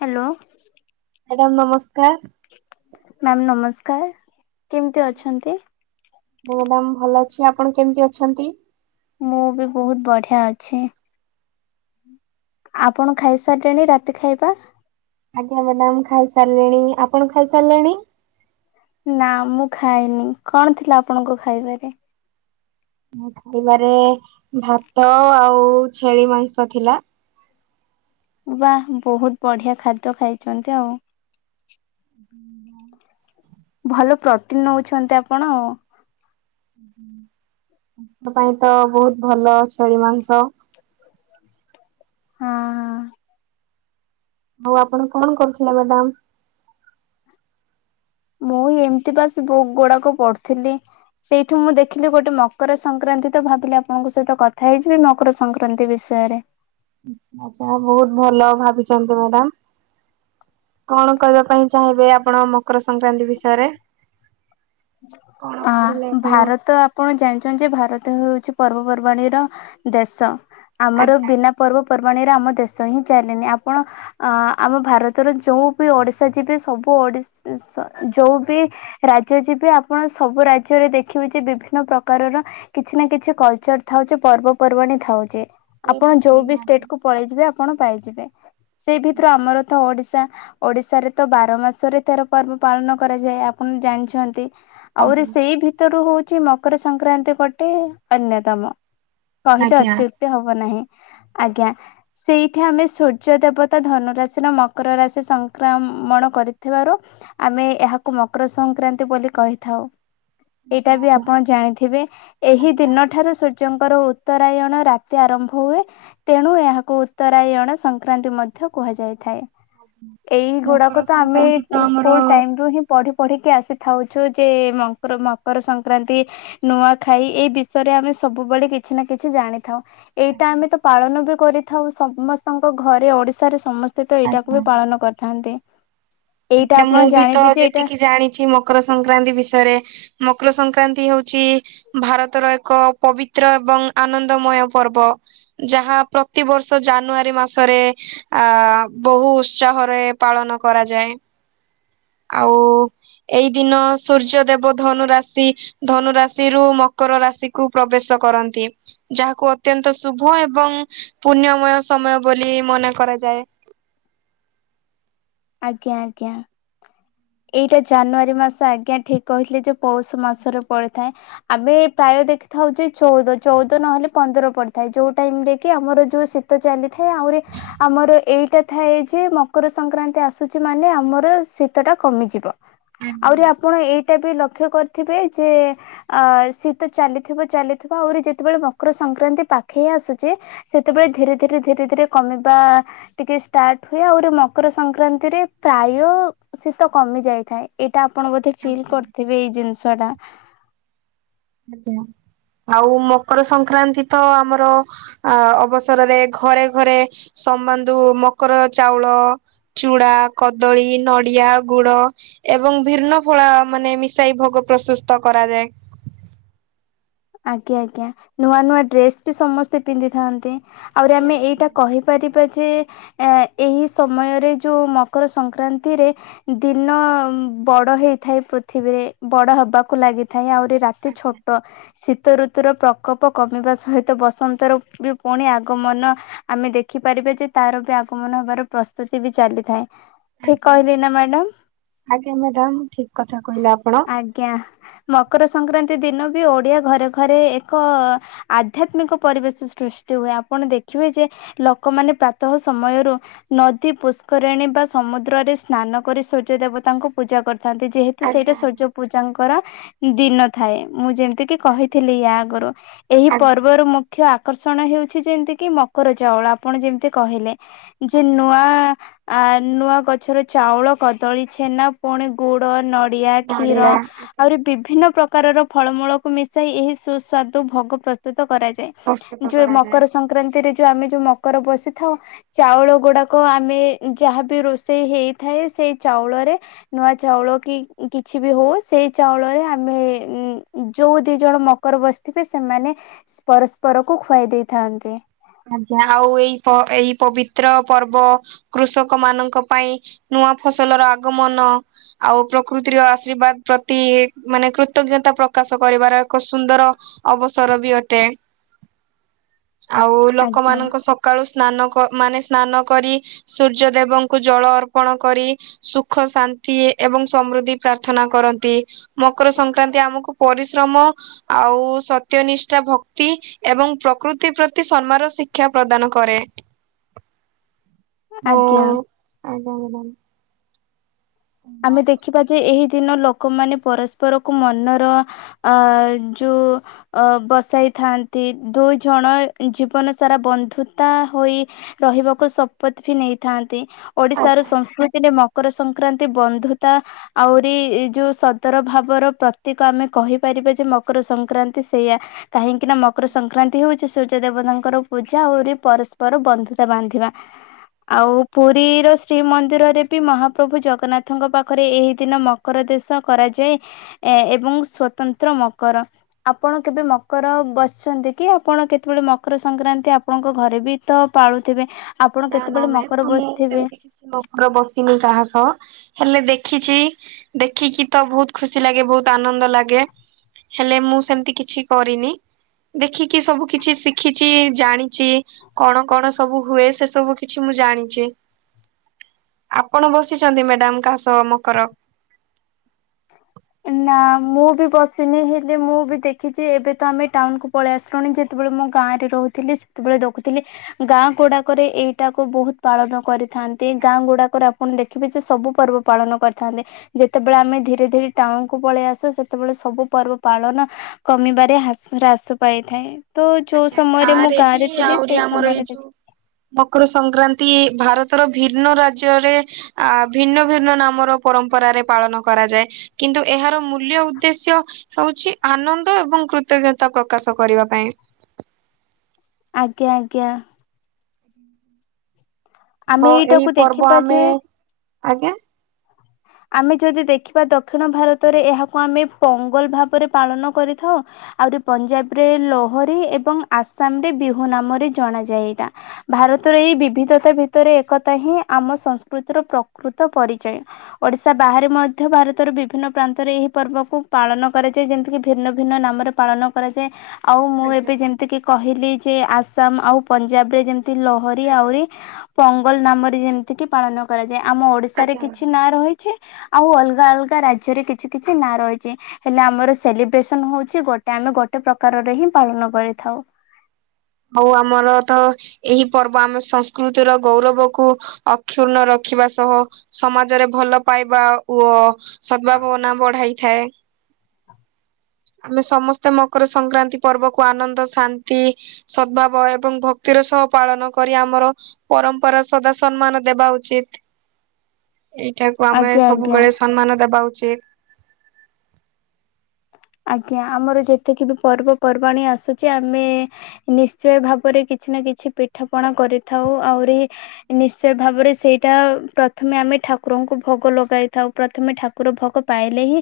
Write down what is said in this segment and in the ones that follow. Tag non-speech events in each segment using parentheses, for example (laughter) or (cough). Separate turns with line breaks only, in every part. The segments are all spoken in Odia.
ହ୍ୟାଲୋ।
ମ୍ୟାଡ଼ାମ ନମସ୍କାର।
ମ୍ୟାମ୍ ନମସ୍କାର। କେମିତି ଅଛନ୍ତି?
ମୁଁ ମ୍ୟାଡ଼ାମ୍ ଭଲ ଅଛି ଆପଣ କେମିତି ଅଛନ୍ତି?
ମୁଁ ବି ବହୁତ ବଢ଼ିଆ ଅଛି। ଆପଣ ଖାଇ ସାରିଲେଣି ରାତି ଖାଇବା।
ଆଜ୍ଞା ମ୍ୟାଡ଼ାମ୍ ଖାଇ ସାରିଲିଣି ଆପଣ ଖାଇ ସାରିଲେଣି?
ନା ମୁଁ ଖାଇନି କଣ ଥିଲା ଆପଣଙ୍କ ଖାଇବାରେ?
ମୁଁ ଖାଇବାରେ ଭାତ ଆଉ ଛେଳି ମାଂସ ଥିଲା।
ବାଃ ବହୁତ ବଢ଼ିଆ ଖାଦ୍ୟ ଖାଇଛନ୍ତି ଆଉ। ଭଲ ପ୍ରୋଟିନ ନେଉଛନ୍ତି ଆପଣ ଆଉ।
ବହୁତ ବହୁତ ଭଲ ଛେଳି ମାଂସ।
ହଁ ହଁ।
ବୋଉ ଆପଣ କଣ କରୁଥିଲା ବାଦାମ୍।
ମୁଁ ଏମିତି ବାସ୍‌ବୁକ୍ ଗୁଡ଼ାକ ପଢୁଥିଲି ସେଇଠୁ ମୁଁ ଦେଖିଲି ଗୋଟେ ମକର ସଂକ୍ରା ଏମିତି ତ ଭାବିଲେ ଆପଣଙ୍କ ସହିତ କଥା ହେଇଯିବି ମକର ସଂକ୍ରାନ୍ତି ବିଷୟରେ।
ଆପଣ ବହୁତ ଭଲ ଭାବିଛନ୍ତି ମ୍ୟାଡ଼ାମ୍। କଣ କହିବା ପାଇଁ ଚାହିଁବେ ଆପଣ ମକର ସଂକ୍ରାନ୍ତି ବିଷୟରେ? କଣ ପଢିଲେ
ହଁ
ଆପଣ
ଭାରତ ଆପଣ ଜାଣିଛନ୍ତି ଯେ ଭାରତ। ତି ହୋଉଛି ପର୍ବପର୍ବାଣୀର ଦେଶ ଆମର
ଆଜ୍ଞା
ବିନା ପର୍ବ। ପର୍ବାଣି ରେ ଆମ ଦେଶ ହିଁ ଚାଲେନି ଆପଣ ଆମ ଭାରତର ଯୋଉ ବି ଓଡିଶା ଯିବେ ସବୁ ଓଡ଼ିଶା ଯୋଉ ବି ରାଜ୍ୟ ଯି ଆପଣ ସବୁ ରାଜ୍ୟରେ ଦେଖିବେ ଯେ ବିଭିନ୍ନ ପ୍ରକାରର କିଛି ନା କିଛି କଲ୍‌ଚର୍ ଥାଉ ପର୍ବ କୁ ପର୍ବାଣି ଖାଉଛି। ଆପଣ
ନିହାତି
ଯୋଉ ବି
ନିହାତି
ଷ୍ଟେଟ କୁ ପଳେଇଯିବେ ଆପଣ ପାଇଯିବେ ସେଇ ଭିତରୁ ଆମର ତ ଓଡିଶ୍ ତା ଓଡ଼ିଶାରେ ତ ବାର ମାସରେ ତେର ପର୍ବ ପାଳନ କରାଯାଏ ଆପଣ ଜାଣିଛନ୍ତି। ଆହୁରି
ଆଜ୍ଞା
ସେଇ ଭିତରୁ ହେଉଛି ମକର ସଂକ୍ରାନ୍ତି ଗୋଟେ ଅନ୍ୟତମ। କହିଲେ
ଆଜ୍ଞା
ଅତ୍ୟୁକ୍ତି ହବ ନାହିଁ। ଆଜ୍ଞା ସେଇଠି ଆମେ ସୂର୍ଯ୍ୟ ଦେବତା ଧନୁ ରାଶିର ମକର ରାଶି ସଂକ୍ରାମ୍ ମଣ କରିଥିବାରୁ ଆମେ ଏହାକୁ ମକର ସଂକ୍ରାନ୍ତି ବୋଲି କହିଥାଉ ଏଇଟା ବି
ଆଜ୍ଞା
ଆପଣ ଜାଣିଥିବେ ଏହି
ଆଜ୍ଞା
ଦିନ ଠାରୁ ସୂର୍ଯ୍ୟ ରାଜଙ୍କର ଉତ୍ତରାୟଣ ରାତି ଆରମ୍ଭ ହୁଏ ତେଣୁ ଏହାକୁ ଉତ୍ତରାୟଣ ସଂକ୍ରାନ୍ତି ମଧ୍ୟ ମଧ୍ୟ କୁହାଯାଇଥାଏ ଏଇ ଗୁଡ଼ାକ
ମକର
ତ ଆମେ
ସଂକ୍ରାନ୍ତି ତ
ସ୍କୁଲ
ଆମର
ଟାଇମ୍ ରୁ ହିଁ ପଢି ପଢ଼ି କି ଆସିଥାଉ। ଯେ ମ ମକର ସଂକ୍ରାନ୍ତି ନୂଆ ଖାଇ ଏଇ ବିଷୟରେ ଆମେ ସବୁବେଳେ କିଛି ନା କିଛି ଜାଣିଥାଉ
ଆଜ୍ଞା
ଏଇଟା ଆମେ ତ ପାଳନ ବି କରିଥାଉ ସମସ୍ତଙ୍କ ଘରେ ଓଡ଼ିଶା ରେ ସମସ୍ତ ସେ ତ ଏଇଟାକୁ
ଆଜ୍ଞା।
ବି ପାଳନ କରିଥାନ୍ତି। ଏଇଟା
ଆଜ୍ଞା
ଆପଣ
ମୁଁ ବି ତ
ଜାଣିବେ ଯେ ଏଇଟା
ଯେତିକି ଜାଣିଛି ମକର ସଂକ୍ରା ଯାନ୍ତି ବିଷୟରେ ମକର ସଂକ୍ରାନ୍ତି ହୋଉଛି ଭାରତର ଏକ ପବିତ୍ର ଏବଂ ଆ ଆନନ୍ଦମୟ ପର୍ବ ଯାହା ପ୍ରତିବର୍ଷ ଜାନୁଆରୀ ମାସରେ ଆ ବହୁ ଉତ୍ସାହରେ ପାଳନ କରାଯାଏ। ଆଉ ଏଇ ଦିନ ସୂର୍ଯ୍ୟ ଦେବ ଧନୁ ରାଶି ଧନୁ ରାଶିରୁୁ ମ କର ରାଶିକୁ ପ୍ରବେଶ କରନ୍ତି ଯାହାକୁ ଅତ୍ୟନ୍ତ ଶୁଭ ଏବଂ ପୁଣ୍ୟମୟ ସମ୍ପ ମୟ ବୋଲି ମନେ କରାଯାଏ।
ଆଜ୍ଞା ଆଜ୍ଞା। ଏଇଟା ଜାନୁଆରୀ ମାସ ଆଜ୍ଞା ଠିକ୍ କହିଥିଲେ ଯେ ପୌଷ ମାସରେ ପଡିଥାଏ। ଆମେ ପ୍ରାୟ ଦେଖିଥାଉଚେ ଚଉଦ, ଚଉଦ ନହେଲେ ପନ୍ଦର ପଡିଥାଏ। ଯୋଉ ଟାଇମ୍‌ରେ କି ଆମର ଯୋଉ ଶୀତ ଚାଲି ଥାଏ, ଆହୁରି ଆମର ଏଇଟା କଥା ଏଇ ଯେ ମକର ସଂକ୍ରାନ୍ତି ଆସୁଛି ମାନେ ଆମର ଶୀତ ଟା କମିଯିବ। ଆହୁରି ଆପଣ ଏଇଟା ବି ଲ ଲକ୍ଷ୍ୟ କରିଥିବେ ଯେ, ଆ ଶୀତ ଚାଲିଥିବ ଚାଲିଥିବ ଆହୁରି ଯେତେବେଳେ ମକର ସଂକ୍ରାନ୍ତି ପା ପାଖେଇ ଆସୁଛେ, ସେତେବେଳେ ଧୀରେ ଧୀରେ ଧୀରେ ଧୀରେ କମିବା ଟିକେ ଷ୍ଟାର୍ଟ ହୁଏ ଆଉରି ମ ମକର ସଂକ୍ରାନ୍ତିରେ ପ୍ରାୟ ସେ ତ କମି ଯାଇଥାଏ। ଏଇଟା ଆପଣ ବୋଧେ
ଆଜ୍ଞା
ଫିଲ୍ କରିଥିବେ ଏଇ ଜିନିଷ ଟା।
ଆଜ୍ଞା। ଆଉ ମକର ସଂକ୍ରାନ୍ତି ତ ଆମର ଅ ଅବସରରେ ଘରେ ଘରେ ସମ୍ବାଧୁ ମକର ଚାଉଳ ଚୁଡା, କଦଳୀ, ନଡ଼ିଆ, ଗୁଡ଼ ଏବଂ ଭିନ୍ନ ଫଳ ମାନେ ମିଶାଇ ଭୋଗ ପ୍ରସ୍ତୁତ କରାଯାଏ।
ଆଜ୍ଞା ଆଜ୍ଞା। ନୂଆ ନୂଆ ଡ୍ରେସ ବି ସମସ୍ତେ ପିନ୍ଧିଥାନ୍ତି। ଆହୁରି ଆମେ ଏଇଟା
ଆଜ୍ଞା
କହିପାରି ଯେ ଏ-ଏହି ସମୟରେ ଯୋଉ ମକର ସଂକ୍ରାନ୍ତିରେ ଦିନ ବଡ଼ ହେଇଥାଏ ପୃଥିବୀରେ, ବଡ଼ ହବାକୁ ଲାଗିଥାଏ ଆହୁରି ରାତି ଛୋଟ ଶୀତଋତୁର ପ୍ରକୋପ କମିବା ସହିତ ବସନ୍ତର ବି ପୁଣି ଆଗମନ ଆମେ ଦେଖି ଦେଖିପାରିବେ ଯେ, ତାର ବି ଆଗମନ ହେବାର ପ୍ରସ୍ତୁତି ବି ଚାଲିଥାଏ। ଠିକ୍
ଆଜ୍ଞା।
କହିଲି ନା ମ୍ୟାଡାମ?
ଆଜ୍ଞା ମ୍ୟାଡାମ ଠିକ କଥା କହିଲେ ଆପଣ
ଆଜ୍ଞା। ମକର ସଂକ୍ରାନ୍ତି ଦିନ ବି ଓଡିଆ ଘରେ ଘରେ ଏକ ଆଧ୍ୟାତ୍ମିକ ପରିବେଶ ସୃଷ୍ଟି ହୁଏ। ଆପଣ ଦେଖିବେ ଯେ ଲ ଲୋକମାନେ ପ୍ରାତଃ ସମୟରୁ, ନଦୀ ପୁଷ୍କରିଣୀ ବା ସମୁଦ୍ରରେ ସ୍ନାନ କରି ସୂର୍ଯ୍ୟ ଦେବ ତାଙ୍କୁ ପୂଜା କରିଥାନ୍ତି, ଯେହେତୁ ସେଇଟା ସୂର୍ଯ୍ୟ ପୂଜାଙ୍କର ଦିନ ଥାଏ। ମୁଁ ଯେମତି କହିଥିଲି ୟା ଆଗରୁ। ଏହି ପର୍ବରୁ ମୁଁ ମୁଖ୍ୟ ଆକର୍ଷଣ ହେଉଛି ଯେମତି କିି ମକର ଚାଉଳ, ଆପଣ ଯେମତି କହିଲେ। ଯେ ନୂଆ ଆ ନୂଆ ଗଛର ଚାଉଳ, କଦଳୀ, ଛେନା ପୁଣି ଗୁଡ଼ ନ ନଡ଼ିଆ, କ୍ଷୀର ଆଉରି ବିଭିନ୍ନ ପ୍ରକାରର ଫଳମୂଳ କୁ ମିଶାଇ ଏହି ସୁସ୍ୱାଦୁ ଭୋଗ ପ୍ରସ୍ତୁତ ତ କରାଯାଏ। ଯୋଉ ମକର ସଂକ୍ରାନ୍ତିରେ ଯୋଉ ଆମେ ଯୋଉ ମକର ବସିଥାଉ ଚାଉଳ ଗୁଡାକ ଆମେ ଯାହାବି ରୋଷେଇ ହେଇଥାଏ ସେଇ ଚାଉଳରେ ନୂଆ ଚାଉଳ ପକେଇ କିଛି ବି ହଉ ସେଇ ଚାଉଳରେ ଆମେ ଏ ଉଁ ଯୋଉ ଦିଜଣ ମକର ବସିଥିବେ ସେମାନେ ପରସ୍ପରକୁ ଖୁଆଇ ଦେଇଥାନ୍ତି।
ଆଜ୍ଞା। ଆଉ ଏଇ ପ ଏଇ ପବିତ୍ର ପର୍ବ କୃଷକ ମାନଙ୍କ ପାଇଁ ନୂ ନୂଆ ଫସଲର ଆଗମନ ଆଉ ପ୍ରକୃତିର ଆଶୀର୍ବାଦ ପ୍ରତି ମାନେ କୃତଜ୍ଞତା ପ୍ରକାଶ କରିବାର ଏକ ସୁନ୍ଦର ଅବସର ବି ଅଟେ।
(inaudible)
ଆଉ
ଆଜ୍ଞା
ଲୋକମାନଙ୍କ ସକାଳୁ ସ୍ନାନ କ ମାନେ ସ୍ନାନ କରି ସୂର୍ଯ୍ୟଦେବଙ୍କୁ ଜଳ ଅର୍ପଣ କରି ସୁଖ ଶାନ୍ତ ନ୍ତି ଏବଂ ସମୃଦ୍ଧି ପ୍ରାର୍ଥନା କରନ୍ତି। ମକର ସଂକ୍ରାନ୍ତି ଆମକୁ ପରିଶ୍ରମ ଆ ଆଉ ସତ୍ୟନିଷ୍ଠା ଭକ୍ତି ଏବଂ ପ୍ରକୃତି ପ୍ରତି ସନ୍ମାର ଶିକ୍ଷା ପ୍ରଦାନ କରେ।
ଆଜ୍ଞା।
ହଁ (unintelligible)
ଆମେ ଦେଖିବା ଯେ ଏହି ଦିନ ଲୋ ଲୋକମାନେ ପରସ୍ପରକୁ ମନର ଆ ଯୋଉ ଅ ବସାଇଥାଆନ୍ତି ନ୍ତି। ଦୁଇ ଜଣ ଜୀବନ ସାରା ବନ୍ଧୁତା ହୋଇ ରହିବାକୁ ଶପଥ ବି ନେଇଥାନ୍ତି। ଓଡିଶାର ସଂସ୍କୃତିରେ ମକର ସଂକ୍ରାନ୍ ତି ବନ୍ଧୁତା ଆହୁରି ଯୋଉ ସଦର ଭାବର ପ୍ରତୀକ ଆମେ କହିପାରିବା ଯେ ମକର ସଂକ୍ରାନ୍ତି ସେଇୟା କାହିଁକି ନା ମକର ସଂକ୍ରାନ୍ତି ହଉଛି ସୂର୍ଯ୍ୟ ଦେବତାଙ୍କର ପୂଜା ଆହୁରି ପରିସ୍ ପର ବନ୍ଧୁତା ବାନ୍ଧିବା ଆଉ ପୁରୀ ର ଶ୍ରୀମନ୍ଦିରରେ ବି ମହାପ୍ରଭୁ ଜଗ ନାଥଙ୍କ ପାଖରେ ଏହି ଦିନ ମକର ଦେଶ କରାଯାଏ ଏ ଏବଂ ସ୍ଵତନ୍ତ୍ର ମକର ଆପଣ କେବେ ମକର ବସିଛନ୍ତି କି ଆପଣ କେତେବେଳେ ମକର ସଂକ୍ରାନ୍ତି ଆପଣଙ୍କ ଘରେ ବି ତ ପାଳୁଥିବେ ଆପଣ
ନା ନା
କେତେବେଳେ ମକର
ମ୍ୟାମ୍ ମୁଁ
ବସିଥିବେ।
ସେମିତି କିଛି ମକର ବସିନି କାହା ସହ ହେଲେ ଦେଖିଛି ଦେଖିକି ତ ବହୁତ ଖୁସି ଲାଗେ ବହୁତ ଆନନ୍ଦ ଲାଗେ। ହେଲେ ମୁଁ ସେମିତି କିଛି କରିନି। ଦେଖିକି ସବୁ କିଛି ଶିଖିଛି ଜାଣିଛି କଣ କଣ ସବୁ ହୁଏ ସେ ସବୁ କିଛି ମୁଁ ଜାଣିଛି। ଆପଣ ବସିଛନ୍ତି ମ୍ୟାଡାମ କାହା ସହ ମକର?
ହ ନା ମୁଁ ବି ବସିିନି ହେଲେ ମୁଁ ବି ଦେଖିଛି ଏବେ ତ ଆମେ ଟାଉନକୁୁ ପଳେଇ ଆସିଲୁଣି ଯେତେବେଳେ ଆମ ଗାଁ ରେ ରହୁଥିଲି ସେତେବେଳେ ଦେଖୁଥିଲି ଗାଁ ଗୁଡାକରେ ଏଇଟାକୁ ବହୁତ ପାଳନ କରି ଥାନ୍ତି। ଗାଁ ଗୁଡାକରେ ଆପଣ ଦେଖିବେ ଯେ ସବୁ ପର୍ବ ପାଳନ କରିଥାନ୍ତି ଯେତେବେଳେ
ଆଜ୍ଞା
ଆମେ ଧି ଟାଉଣକୁୁ ପଳେଇ ଆସୁ ସେତେବେଳେ ସବୁ ପର୍ବ ପାଳନ କମିବାରେ ହାର୍ ରେ ହ୍ରାସ ପାଇଥାଏ। ତ ଯୋଉ
ଆଜ୍ଞା
ସମୟରେ ମୁଁ ଗାଁ
ବି
ରେ ଥିଲି
ଆହୁରି
ସେଇ
ଆମର ଏଇ
ସମୟରେ ଦେଖ
ଯୋଉ ମକର ସଂକ୍ରାନ୍ତି ଭାରତ ର ଭିନ୍ନ ରାଜ୍ୟରେ ଅ ଭିନ୍ନ ଭିନ୍ନ ନାମର ପରମ୍ପରାରେ ପାଳନ କରାଯାଏ କି ନ୍ତୁ ଏହାର ମୂଲ୍ୟ ଉଦ୍ଦେଶ୍ୟ ହଉଛି ଆନନ୍ଦ ଏବଂ କୃତଜ୍ଞତା ପ୍ରକାଶ କରିବା ପାଇଁ।
ଆଜ୍ଞା ଆଜ୍ଞା। ଆମେ
ତ ଏହି
ଏଇଟାକୁ
ପର୍ବ
ଦେଖିବା
ଆମେ
ଯେ
ଆଜ୍ଞା
ଆମେ ଯଦି ଦେଖିବା ଦକ୍ଷିଣ ଭାରତରେ ଏହାକୁ ଆମେ ପୋଙ୍ଗଲ ଭାବରେ ପାଳନ କରିଥାଉ ଆହୁରି ପଞ୍ଜାବରେ ଲହରୀ ଏବଂ ଆସାମ ରେ ବିହୁ ନାମରେ ଜଣା ଯାଇତା। ଭାରତର ଏଇ ବିବିଧତା ଭିତରେ ଏକତା ହିଁ ଆମ ସଂସ୍କୃତିର ପ୍ରକୃତ ପରିଚୟ। ଓଡିଶା ବାହାରେ ମଧ୍ୟ ଭାରତର ବିଭିନ୍ନ ପ୍ରାନ୍ତରେ ଏହି ପର୍ବକୁ ପାଳନ କରାଯାଏ ଯେମିତିକି ଭିନ୍ନ ଭିନ୍ନ ନାମ ପାଳନ କରାଯାଏ ଆଉ ମୁଁ ଏବେ ଯେମିତି କି କହିଲି ଯେ ଆସାମ ଆଉ ପଞ୍ଜାବରେ ଯେମ ଲହରୀ ଆହୁରି ପୋଙ୍ଗଲ ନାମରେ ଯେମିତି କି ପାଳନ କରାଯାଏ। ଆମ ଓଡିଶାରେ କିଛି ନାଁ ରହିଛି ଆଉ ଅଲଗା ଅଲଗା ରାଜ୍ୟରେ କିଛି କିଛି ନାଁ ରହି ଚି ହେଲେ ଆମର ସେଲିବ୍ରେଶ ନ ହଉଛି ଗୋଟେ ଆମେ ଗୋଟେ ପ୍ରକାରରେ ହିଁ ପାଳନ କରିଥାଉ।
ଆଉ ଆମର ତ ଏହି ପର୍ବ ଆମ ସଂସ୍କୃତିର ଗୌରବ କୁ ଅକ୍ଷୁର୍ଣ୍ଣ ର ରଖିବା ସହ ସମାଜରେ ଭଲ ପାଇବା ଓ ସଦ୍ଭାବନା ବଢାଇଥାଏ।
ହଁ
ଆମେ ସମସ୍ତେ ମକର ସଂକ୍ରାନ୍ତି ପର୍ବକୁ ଆନନ୍ଦ ଶାନ୍ତି ସଦ୍ଭାବ ଏବଂ ଭକ୍ତିର ସହ ପାଳନ କରି ଆମର ପରମ୍ପରା ସଦା ସମ୍ମାନ ଦେବା ଉଚିତ। ଏଇଟାକୁ ଆମେ
ଆଜ୍ଞା ଆଜ୍ଞା।
ସବୁବେଳେ ସମ୍ମାନ ଦବା ଉଚିତ।
ଆଜ୍ଞା ଆମର ଯେତିକି ବି ପର୍ବପର୍ବାଣି ଆସୁଛି ଆମେ ନିଶ୍ଚୟ ଭାବରେ କିଛି ନା କିଛି ପିଠା ପଣା କରିଥାଉ ଆହୁରି ନିଶ୍ଚୟ ଭାବରେ ସେଇଟା ପ୍ରଥମେ ଆମେ ଠା କୁରଙ୍କୁ ଭୋଗ ଲଗାଇଥାଉ ପ୍ରଥମେ ଠାକୁର ଭୋଗ ପାଇଲେ ହିଁ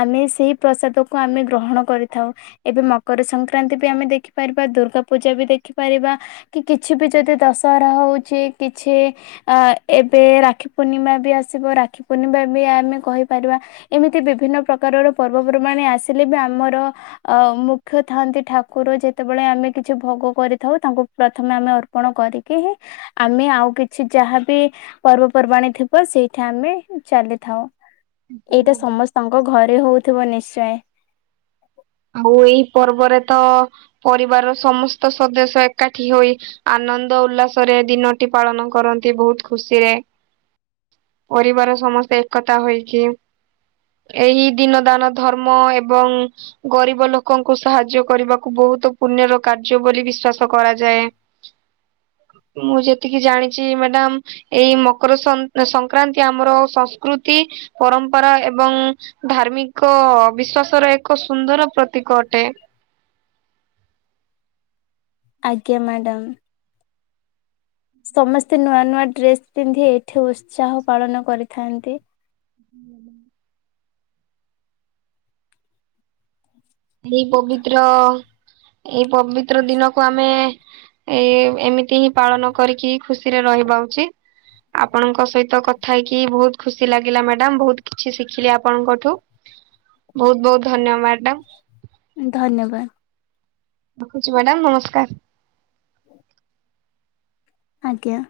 ଆମେ ସେଇ ପ୍ରସାଦ କୁ ଆମେ ଗ୍ରହଣ କରିଥାଉ ଏବେ ମକର ସଂକ୍ରାନ୍ତି ବି ଆମେ ଦେଖିପାରିବା ଦୁର୍ଗା ପୂଜା ବି ଦେଖିପାରିବା। କି କିଛି ବି ଯଦି ଦଶହରା ହଉଛି କିଛି ଅ ଏବେ ରାଖି ପୂର୍ଣ୍ଣିମା ଆସିବ ରାକ୍ଷୀ ପୂର୍ଣ୍ଣିମା ବି ଆମେ କହିପାରିବା ଏମିତି ବିଭିନ୍ନ ପ୍ରକାରର ପର୍ବପର୍ବାଣି ଆସି ଲେ ବି ଆମର ମୁଖ୍ୟ ଥାନ୍ତି ଠାକୁର ଯେତେବେଳେ ଆମେ କିଛି ଭୋଗ କରିଥାଉ ତାଙ୍କୁ ପ୍ରଥମେ ଆମେ ଅର୍ପଣ କରିକି ହିଁ ଆମେ ଆଉ କିଛି ଯାହାବି ପର୍ବପର୍ବାଣୀ ଥିବ ସେଇଠା ଆମେ ଚାଲିଥାଉ ଏଇଟା ସମସ୍ତଙ୍କ ଘରେ ହଉଥିବ ନିଶ୍ଚୟ।
ଆଉ ଏଇ ପର୍ବରେ ତ ପରିବାରର ସମସ୍ତ ସଦସ୍ୟ ଏକାଠି ହୋଇ ଆନ୍ ଆନନ୍ଦ ଉଲ୍ଲାସରେ ଦିନଟି ପାଳନ କରନ୍ତି ବହୁତ ଖୁସିରେ।
ଁ
ପରିବାର ସମସ୍ତେ ଏକତା ହୋଇକି ଏହି ଦିନ ଦାନ ଧର୍ମ ଏବଂ ଗରିବ ଲୋକଙ୍କୁ ସାହାଯ୍ୟ କରିବାକୁ ବୋହୁତ ପୂର୍ଣ୍ୟର କାର୍ଯ୍ୟ ବୋଲି ବିଶ୍ଵାସ କରାଯାଏ। ମୁଁ ଯେତିକି ଜାଣିଚି ମ୍ୟାଡାମ ଏଇ ସଂ ସଂକ୍ରାନ୍ତି ସନ ସଂକ୍ରାନ୍ତି ଆମର ସଂସ୍କୃ କୃତି ପରମ୍ପରା ଏବଂ ଧାର୍ମିକ ବିଶ୍ଵାସର ଏକ ସୁନ୍ଦର ପ୍ରତୀକ ଅଟେ।
ଆଜ୍ଞା ମ୍ୟାଡ଼ାମ। ସମସ୍ତେ ନୂଆ ନୂଆ ଡ୍ରେସ ପିନ୍ଧି ଏଠି ଉତ୍ସାହ ପାଳନ କରିଥାନ୍ତି।
ହୁଁ ମ୍ୟାଡ଼ାମ। ଏଇ ପବିତ୍ର ଏଇ ପବିତ୍ର ଦିନକୁ ଆମେ ଏ ଏମିତି ହିଁ ପାଳନ କରିକି ଖୁସିରେ ରହିବା ଉଚିତ। ଆପଣଙ୍କ ସହିତ କଥା ହେଇକି ବୋହୁତ ଖୁସି ଲାଗିଲା ମ୍ୟାଡ଼ାମ ବହୁତ କିଛି ଶିଖିଲି ଆପଣଙ୍କଠୁ। ବୋହୁତ ବୋହୁତ ଧନ୍ୟ ମ୍ୟାଡ଼ାମ।
ଧନ୍ୟବାଦ।
ରଖୁଚି ମ୍ୟାଡ଼ାମ ନମସ୍କାର।
ଆଜ୍ଞା।